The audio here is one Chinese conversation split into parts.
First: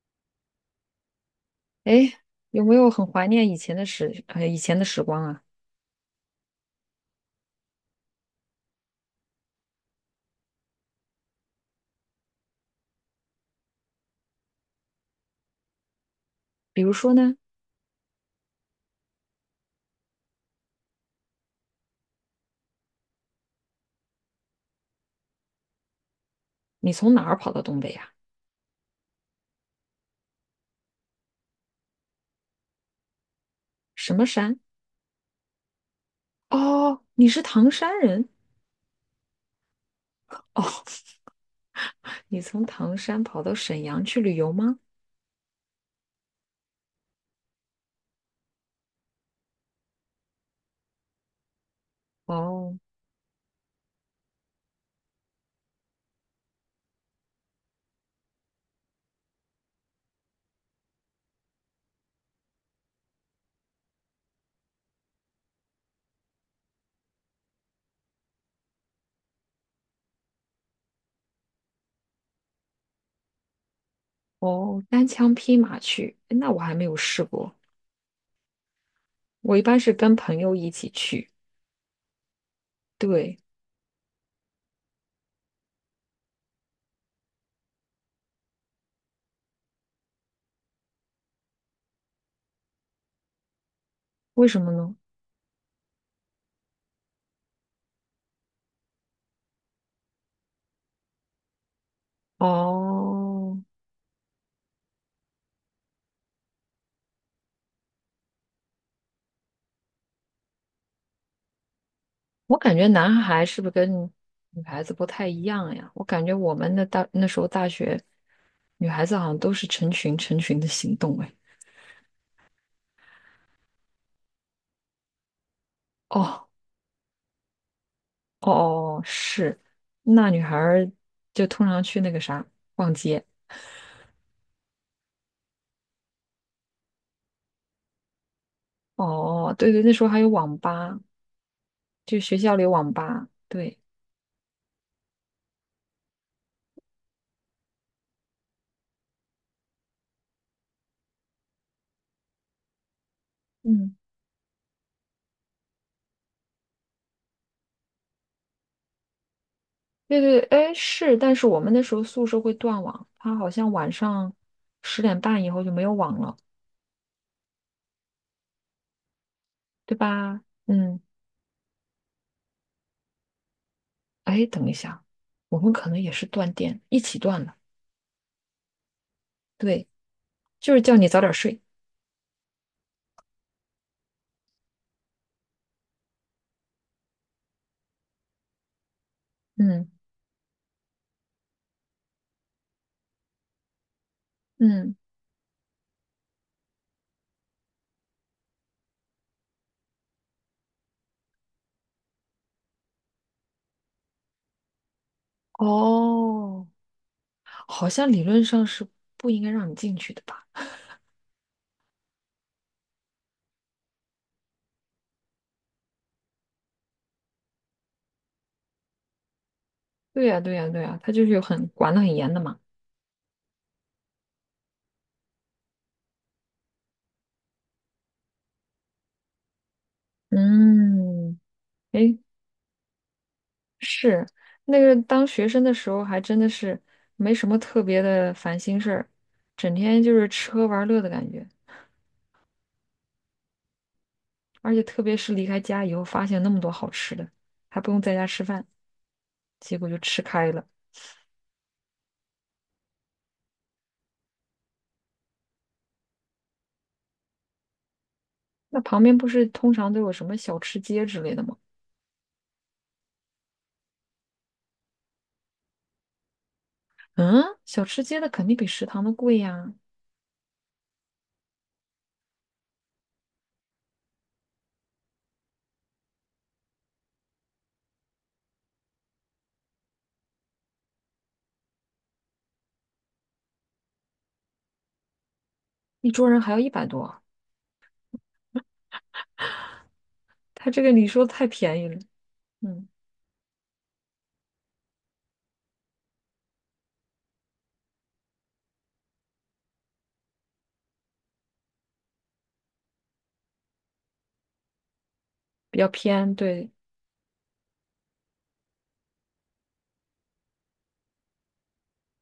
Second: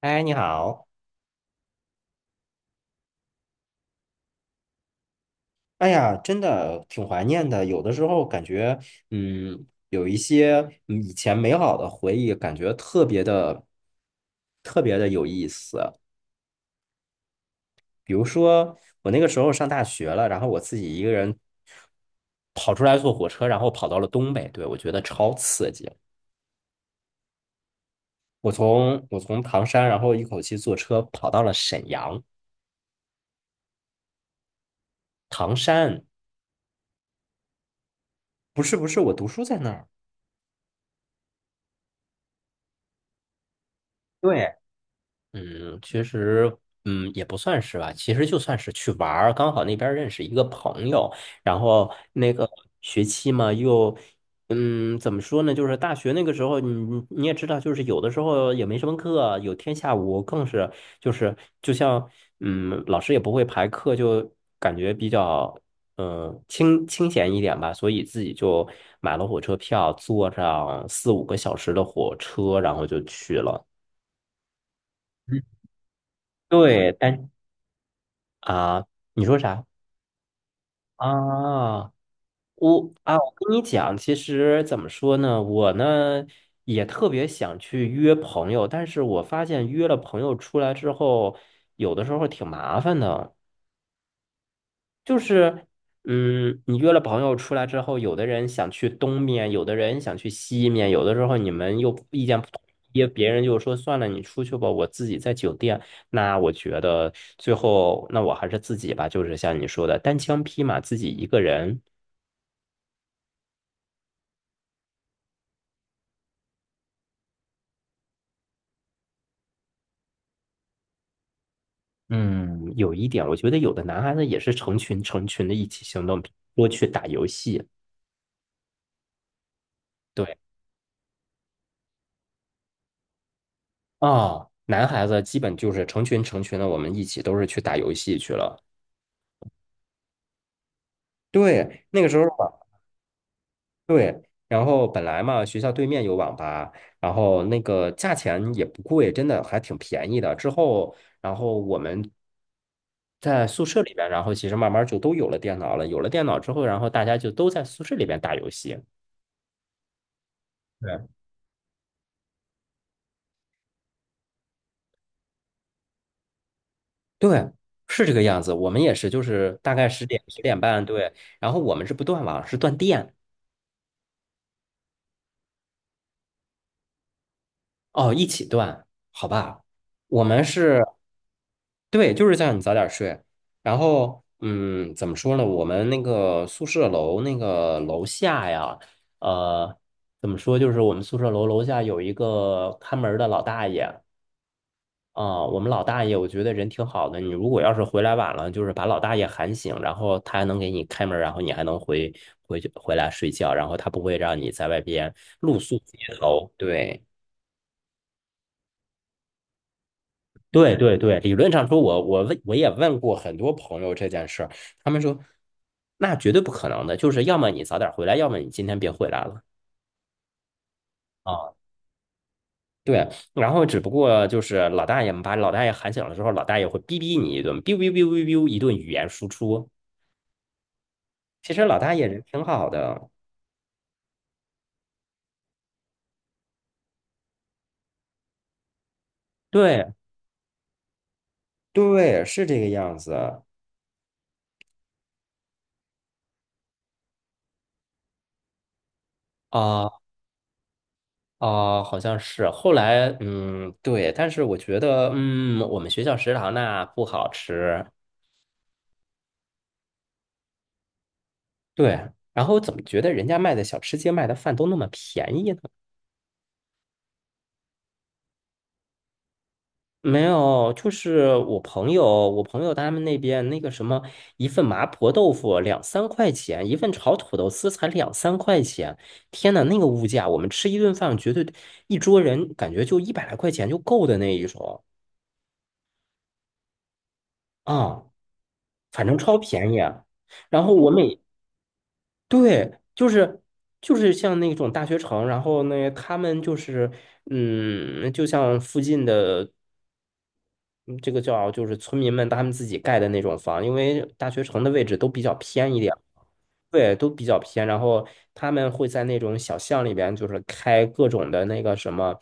哎，你好！哎，有没有很怀念以前的时光啊？哎呀，真的挺怀念的。有的时候感觉，嗯，有一些以前美好的回忆，感觉特别的、特别的有意思。比如说呢，比如说，我那个时候上大学了，然后我自己一个人跑出来坐火车，然后跑到了东北，对，我觉得超刺激。你从哪儿跑到东北呀、我从唐山，然后一口气坐车跑到了沈阳。什么山？唐山哦，你是唐山人？不是不是，我读书在那儿。哦，你从唐山跑到沈阳去旅对。游吗？嗯，其实，也不算是吧。其实就算是去玩儿，刚好那边儿认识一个朋友，然后那个哦学期嘛，又，嗯，怎么说呢？就是大学那个时候，你也知道，就是有的时候也没什么课，有天下午更是，就是就像，老师也不会排课，就感觉比较，清清闲一点吧。所以自己就买了火车票，坐上四五个小时的火车，然后就去了。哦，单枪匹马去，诶那我还没对，有试但过。啊，你说我一啥？般是跟朋友一起去。啊，我啊，我对，跟你讲，其实怎么说呢，我呢也特别想去约朋友，但是我发现约了朋友出来之后，有的时候挺麻烦的。为什么呢？就是，你约了朋友出来之后，有的人想去东面，有的人想去西面，有的时候你们又意见不统一，别人哦，就说算了，你出去吧，我自己在酒店。那我觉得最后，那我还是自己吧，就是像你说的，单枪匹马自己一个人。我感觉男孩是不是跟女孩子不太一样呀？我感觉我们那时候大学。女孩子好像都是成群成群的行动哎。嗯，有一点，我觉得有的男孩子也是成群成群的一起行动，哦多去打游戏。哦哦，是，那对，女孩儿就通常去那个啥逛街。哦，男孩子基本就是成群成群的，我们一起都是去打游戏去了。哦，对对，那时候还有网吧，对，那个时就候。学校里有网吧。对，对，然后本来嘛，学校对面有网吧，然后那个价钱也不贵，真的还挺便宜的。之后，然后我们在宿舍里嗯，边，然后其实慢慢就都有了电脑了。有了电脑之后，然后大家就都在宿舍里边打游戏。对对，哎对是，但是我们那时候宿舍会断网，它好像晚上10点半以后就没有网了，对，是这个样子。我们也是，就是大概对十点十吧？点半，嗯，对，然后我们是不断网，是断电。哎，等一下，我们可能也是断电，一起断了。哦，一起断，好吧？对，我们就是是，叫你早点睡。对，就是叫你早点睡。然后，嗯，怎么说呢？我们那个宿舍楼那个楼下呀，呃，嗯怎么说？就是我们宿舍楼楼下有一个看门儿的老大爷嗯，啊，我们老大爷我觉得人挺好的。你如果要是回来晚了，就是把老大爷喊醒，然后他还能给你开门儿然后你还能回去回来睡觉，然后他不会让你在外边露宿街头。哦。对。好像理论上是不应该让你进去的吧？对对对，理论上说我，我也问过很多朋友这件事儿，他们说那绝对不可能的，就是要么你早点回来，要么你今天别回来了对呀，对呀，对呀，他就是有啊。很管得很严的嘛。对，然后只不过就是老大爷们把老大爷喊醒了之后，老大爷会逼逼你一顿，哔哔哔哔哔一顿语言输出。嗯，其实老大爷诶，人挺好的，是那个当学生的时候，还真的是没什么特别的烦心事儿，整对天就是吃喝玩乐的感觉。对，是这个样子而且特别是离开家以后，发现那么多好吃的，还不用在家吃饭，结果就啊吃开了。好像是。后来对，但是我觉得我们学校食堂那不好吃。那旁边不是通常都有什么小吃街之类的吗？对，然后怎么觉得人家卖的小吃街卖的饭都那么便宜呢？嗯，小吃街的肯定比食堂的贵呀，没有，就是我朋友他们那边那个什么，一份麻婆豆腐两三块钱，一份炒土豆丝才两三块钱。天呐，那个物价，我们吃一顿饭，绝对一桌人感觉就一百来块钱就够的那一种一桌人还要100多。啊，反正超便宜啊。然它后这个你说太便宜了，对，嗯，就是像那种大学城，然后那他们就是就像附近的嗯这个叫就是村民们他们自己盖的那种房，因为大学城的位置都比较偏比一较点，偏，对，对，都比较偏。然后他们会在那种小巷里边，就是开各种的那个什么，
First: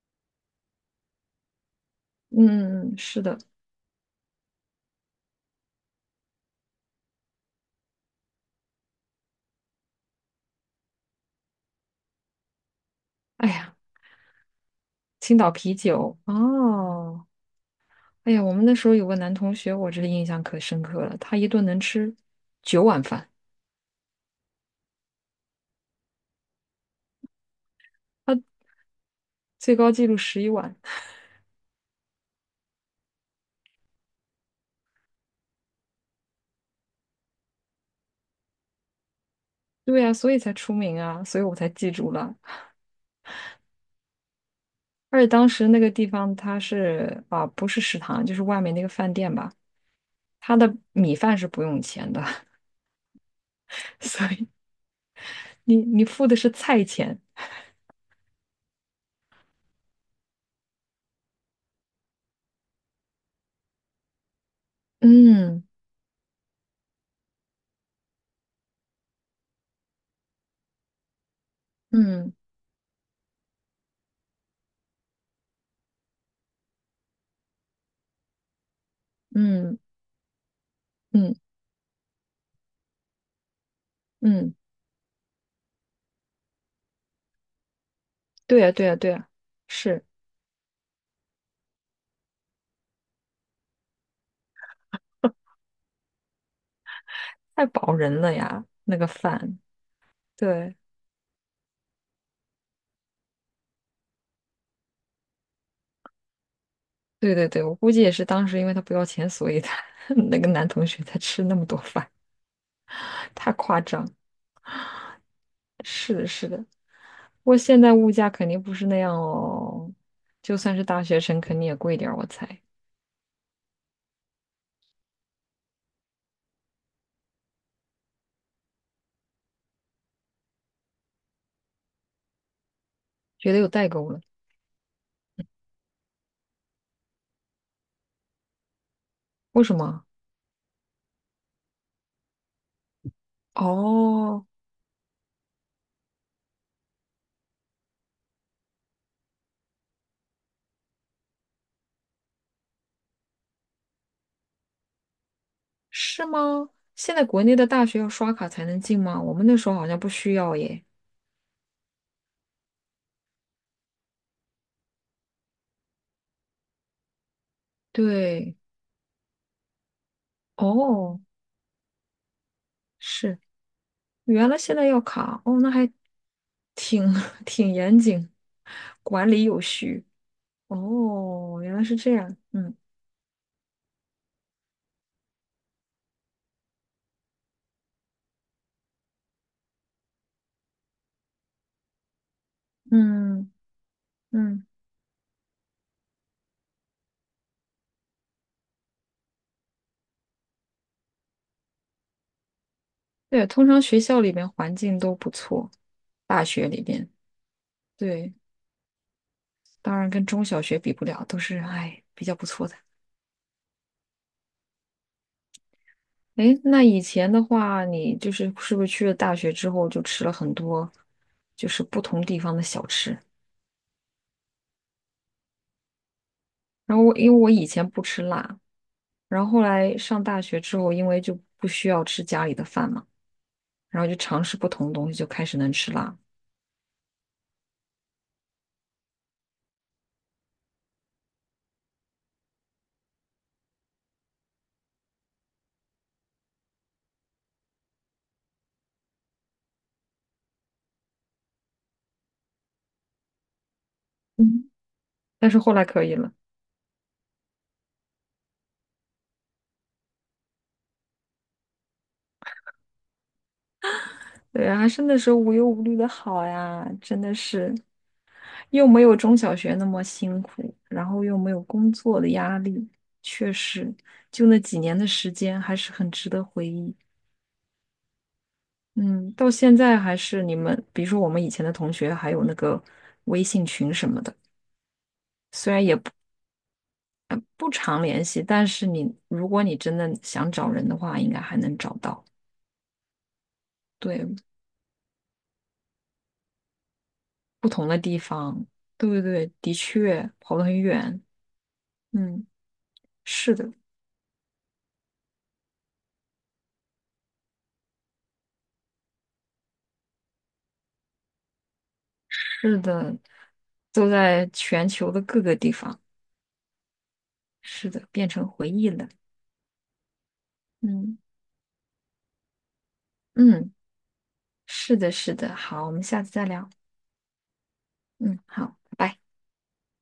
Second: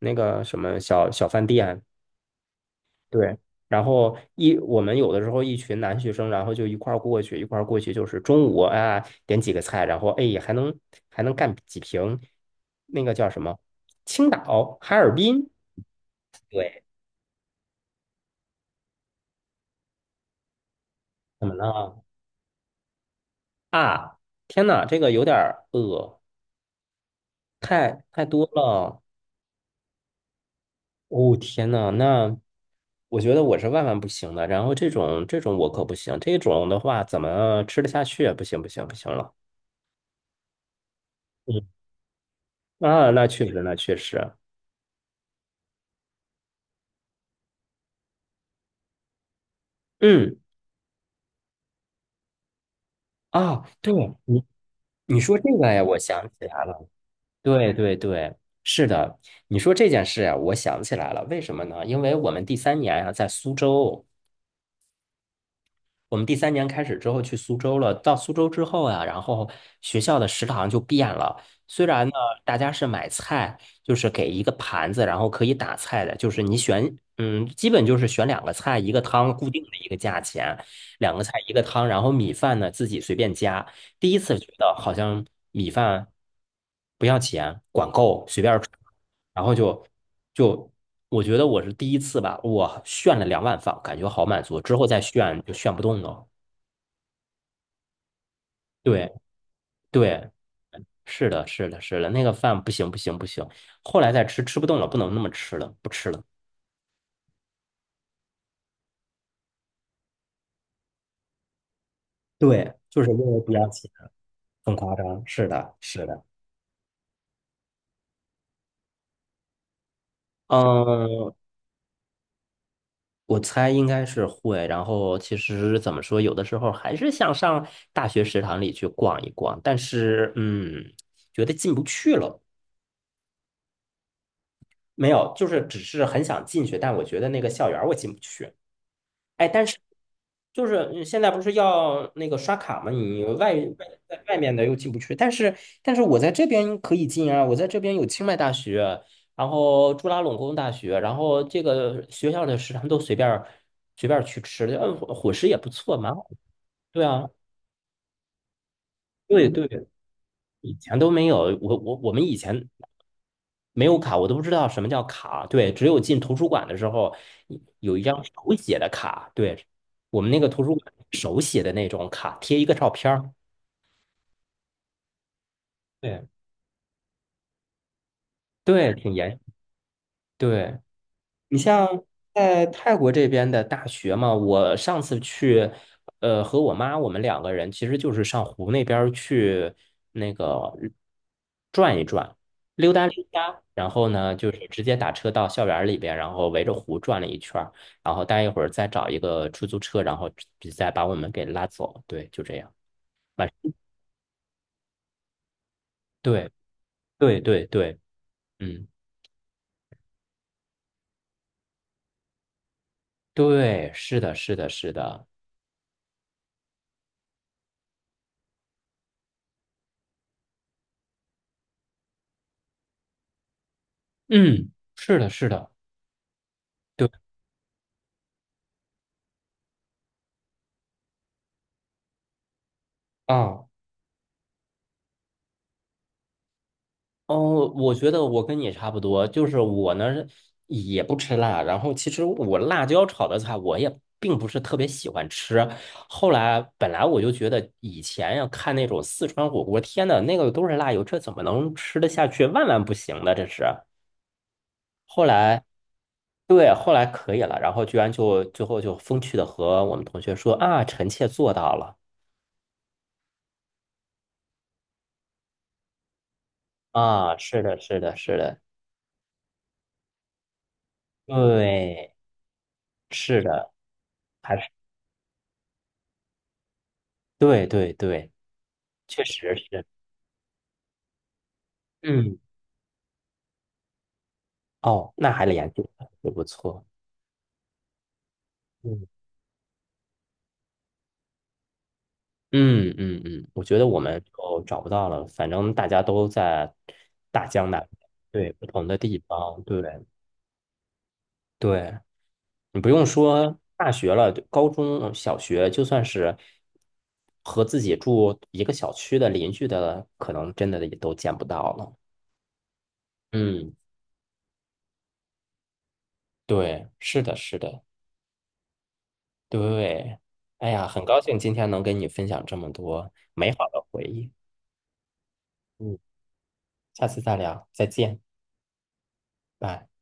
那个什么小小饭店，嗯嗯嗯，是对。的。然后我们有的时候一群男学生，然后就一块儿过去，一块儿过去就是中午啊点几个菜，然后哎还能干几瓶那个叫什哎么呀，青岛、哈尔青滨，岛啤酒，对，哦，哎呀，我们那时候有个男同学，我这印象可深刻了，他怎一么顿能了？吃9碗饭，啊，天呐，这个有点儿饿，太多了。最高纪录11碗。哦，天呐，那我觉得我是万万不行的。然后这种我可不行，这种的话怎么吃得下去啊？不行不行不行了。对呀，所以才出名啊，所以我嗯，才记住了。啊，那确实那确实。而且当时那个地方它是啊，不是食堂，就是外面那个饭店吧，嗯，它的米饭是不用钱的，啊，对 所你以你说这个你呀，我想付的起是来菜了。钱。对对对，是的，你说这件事呀，我想起来了。为什么呢？因为我们第三年呀，在苏州。嗯我们第三年开始之后去苏州了，到苏州之后啊，然后学校的食堂就变了。虽然呢，嗯大家是买菜，就是给一个盘子，然后可以打菜的，就是你选，基本就是选两个菜一个汤，固定的嗯一个价钱，两个菜嗯一个汤，然后米饭呢自己随便加。第一次觉嗯。得好像米饭不要钱，管够，随对便吃。呀，对呀，对呀，然后是就我觉得我是第一次吧，我炫了两碗饭，感觉好满足，之后再炫就炫不动了。太饱人了呀，那个对饭。对，对，是的，是的，是的，那个饭不行不行不行，后来再吃吃不动了，不能那么吃了，不吃了。对对对，我估计也是当时因为他不要钱，所以他 那个男同学才吃那么多饭，对，就是因 为不太要夸钱，张。很夸张。是的，是是的。的，是的，不过现在物价肯定不是那样哦，就算是大学嗯，生，肯定也贵点儿，我猜。我猜应该是会。然后其实怎么说，有的时候还是想上大学食堂里去逛一逛，但是觉得进不去了。觉得有代沟了，没有，就是只是很想进去，但我觉得那个校园我进不去。哎，为但什是么？就是现在不是要那个刷卡吗？你外哦，面的又进不去，但是但是我在这边可以进啊，我在这边有清迈大学，然后朱拉隆功大学，然后这个学校的食堂都随便儿去吃，伙食也不错，蛮是好的吗？对现在啊，国内的大学要刷卡才能进吗？我们对那对，时候好像不需要以耶。前都没有，我们以前没有卡，我都不知道什么叫卡。对，只有进图书馆的时候，有一张手对，写的卡。对，我们那个图书馆哦，手写的那种卡，贴一个照片儿。是。原来现在要卡哦，那还对挺 挺严谨，对，挺管严。理有序。对。你哦，原来像是这样。在嗯泰国这边的大学嘛，我上次去，和我妈我们两个人其实就是上湖那边儿去那个转一转，溜达溜嗯达，然后呢就嗯，是直接打车到校园儿里边，然后围着湖转了一圈儿然后待一会儿再找一个出租车，然后再把我们给拉走。对，就这样。对，晚通常学校里面环境都不错，大对学里面，对对对，对，嗯，当然跟中小学比不了，都是哎比较不错的。对，是的，是的，是的，诶，那以前的话，你就是是不是去了大学之后就吃了很多，就是不同地方的小吃？嗯，是的，是的，然后对我因为我以前不吃辣，然后后来上大学之后，因为就不需要吃家里的饭嘛，啊。然后就尝试不同的东西，就开始能吃辣。哦，我觉得我跟你差不多，就是我呢也不吃辣，然后其实我辣椒炒的菜我也并不是特别喜欢吃。后来本来我就觉得以前呀看那种四川火锅，天呐，那个都是辣油，这怎么能吃得下去？万万不行的，这是。嗯，后但是来。后来可以了，对，后来可以了，然后居然就最后就风趣的和我们同学说啊，臣妾做到了对啊，还是那时候无忧无虑的好呀，真的啊，是是的，是的，是的，又没有中小学那么辛苦，然后又没有工对，作的压力，是确的，实，就还那是几年的时间还是很值得回忆。对对对，确嗯，到实现是，在还是你们，比如说我们以前的同学，还嗯，有那个微信群什么的。哦，那还联虽然系也不。也不错，不常联系，但是你嗯如果你真的想找人的话，应该还能找到。嗯，我觉得我们对，就找不到了，反正大家都在大不江南同的北，地对，不方，同的对地对对，方，的对确跑得很远。对，嗯，你不用是说的，大学了，高中小学，就算是和自己住一个小区的邻居的，可能真的也都见不到了。是的，嗯，都在全球的各个地方。对，是的，是的，是的，变成回忆了。对，哎呀，很嗯高兴今天能跟你分享这么多美好嗯，的回忆。是的，是的。好，我嗯。们下次再聊。下次再聊，再见，嗯，好，拜拜。拜。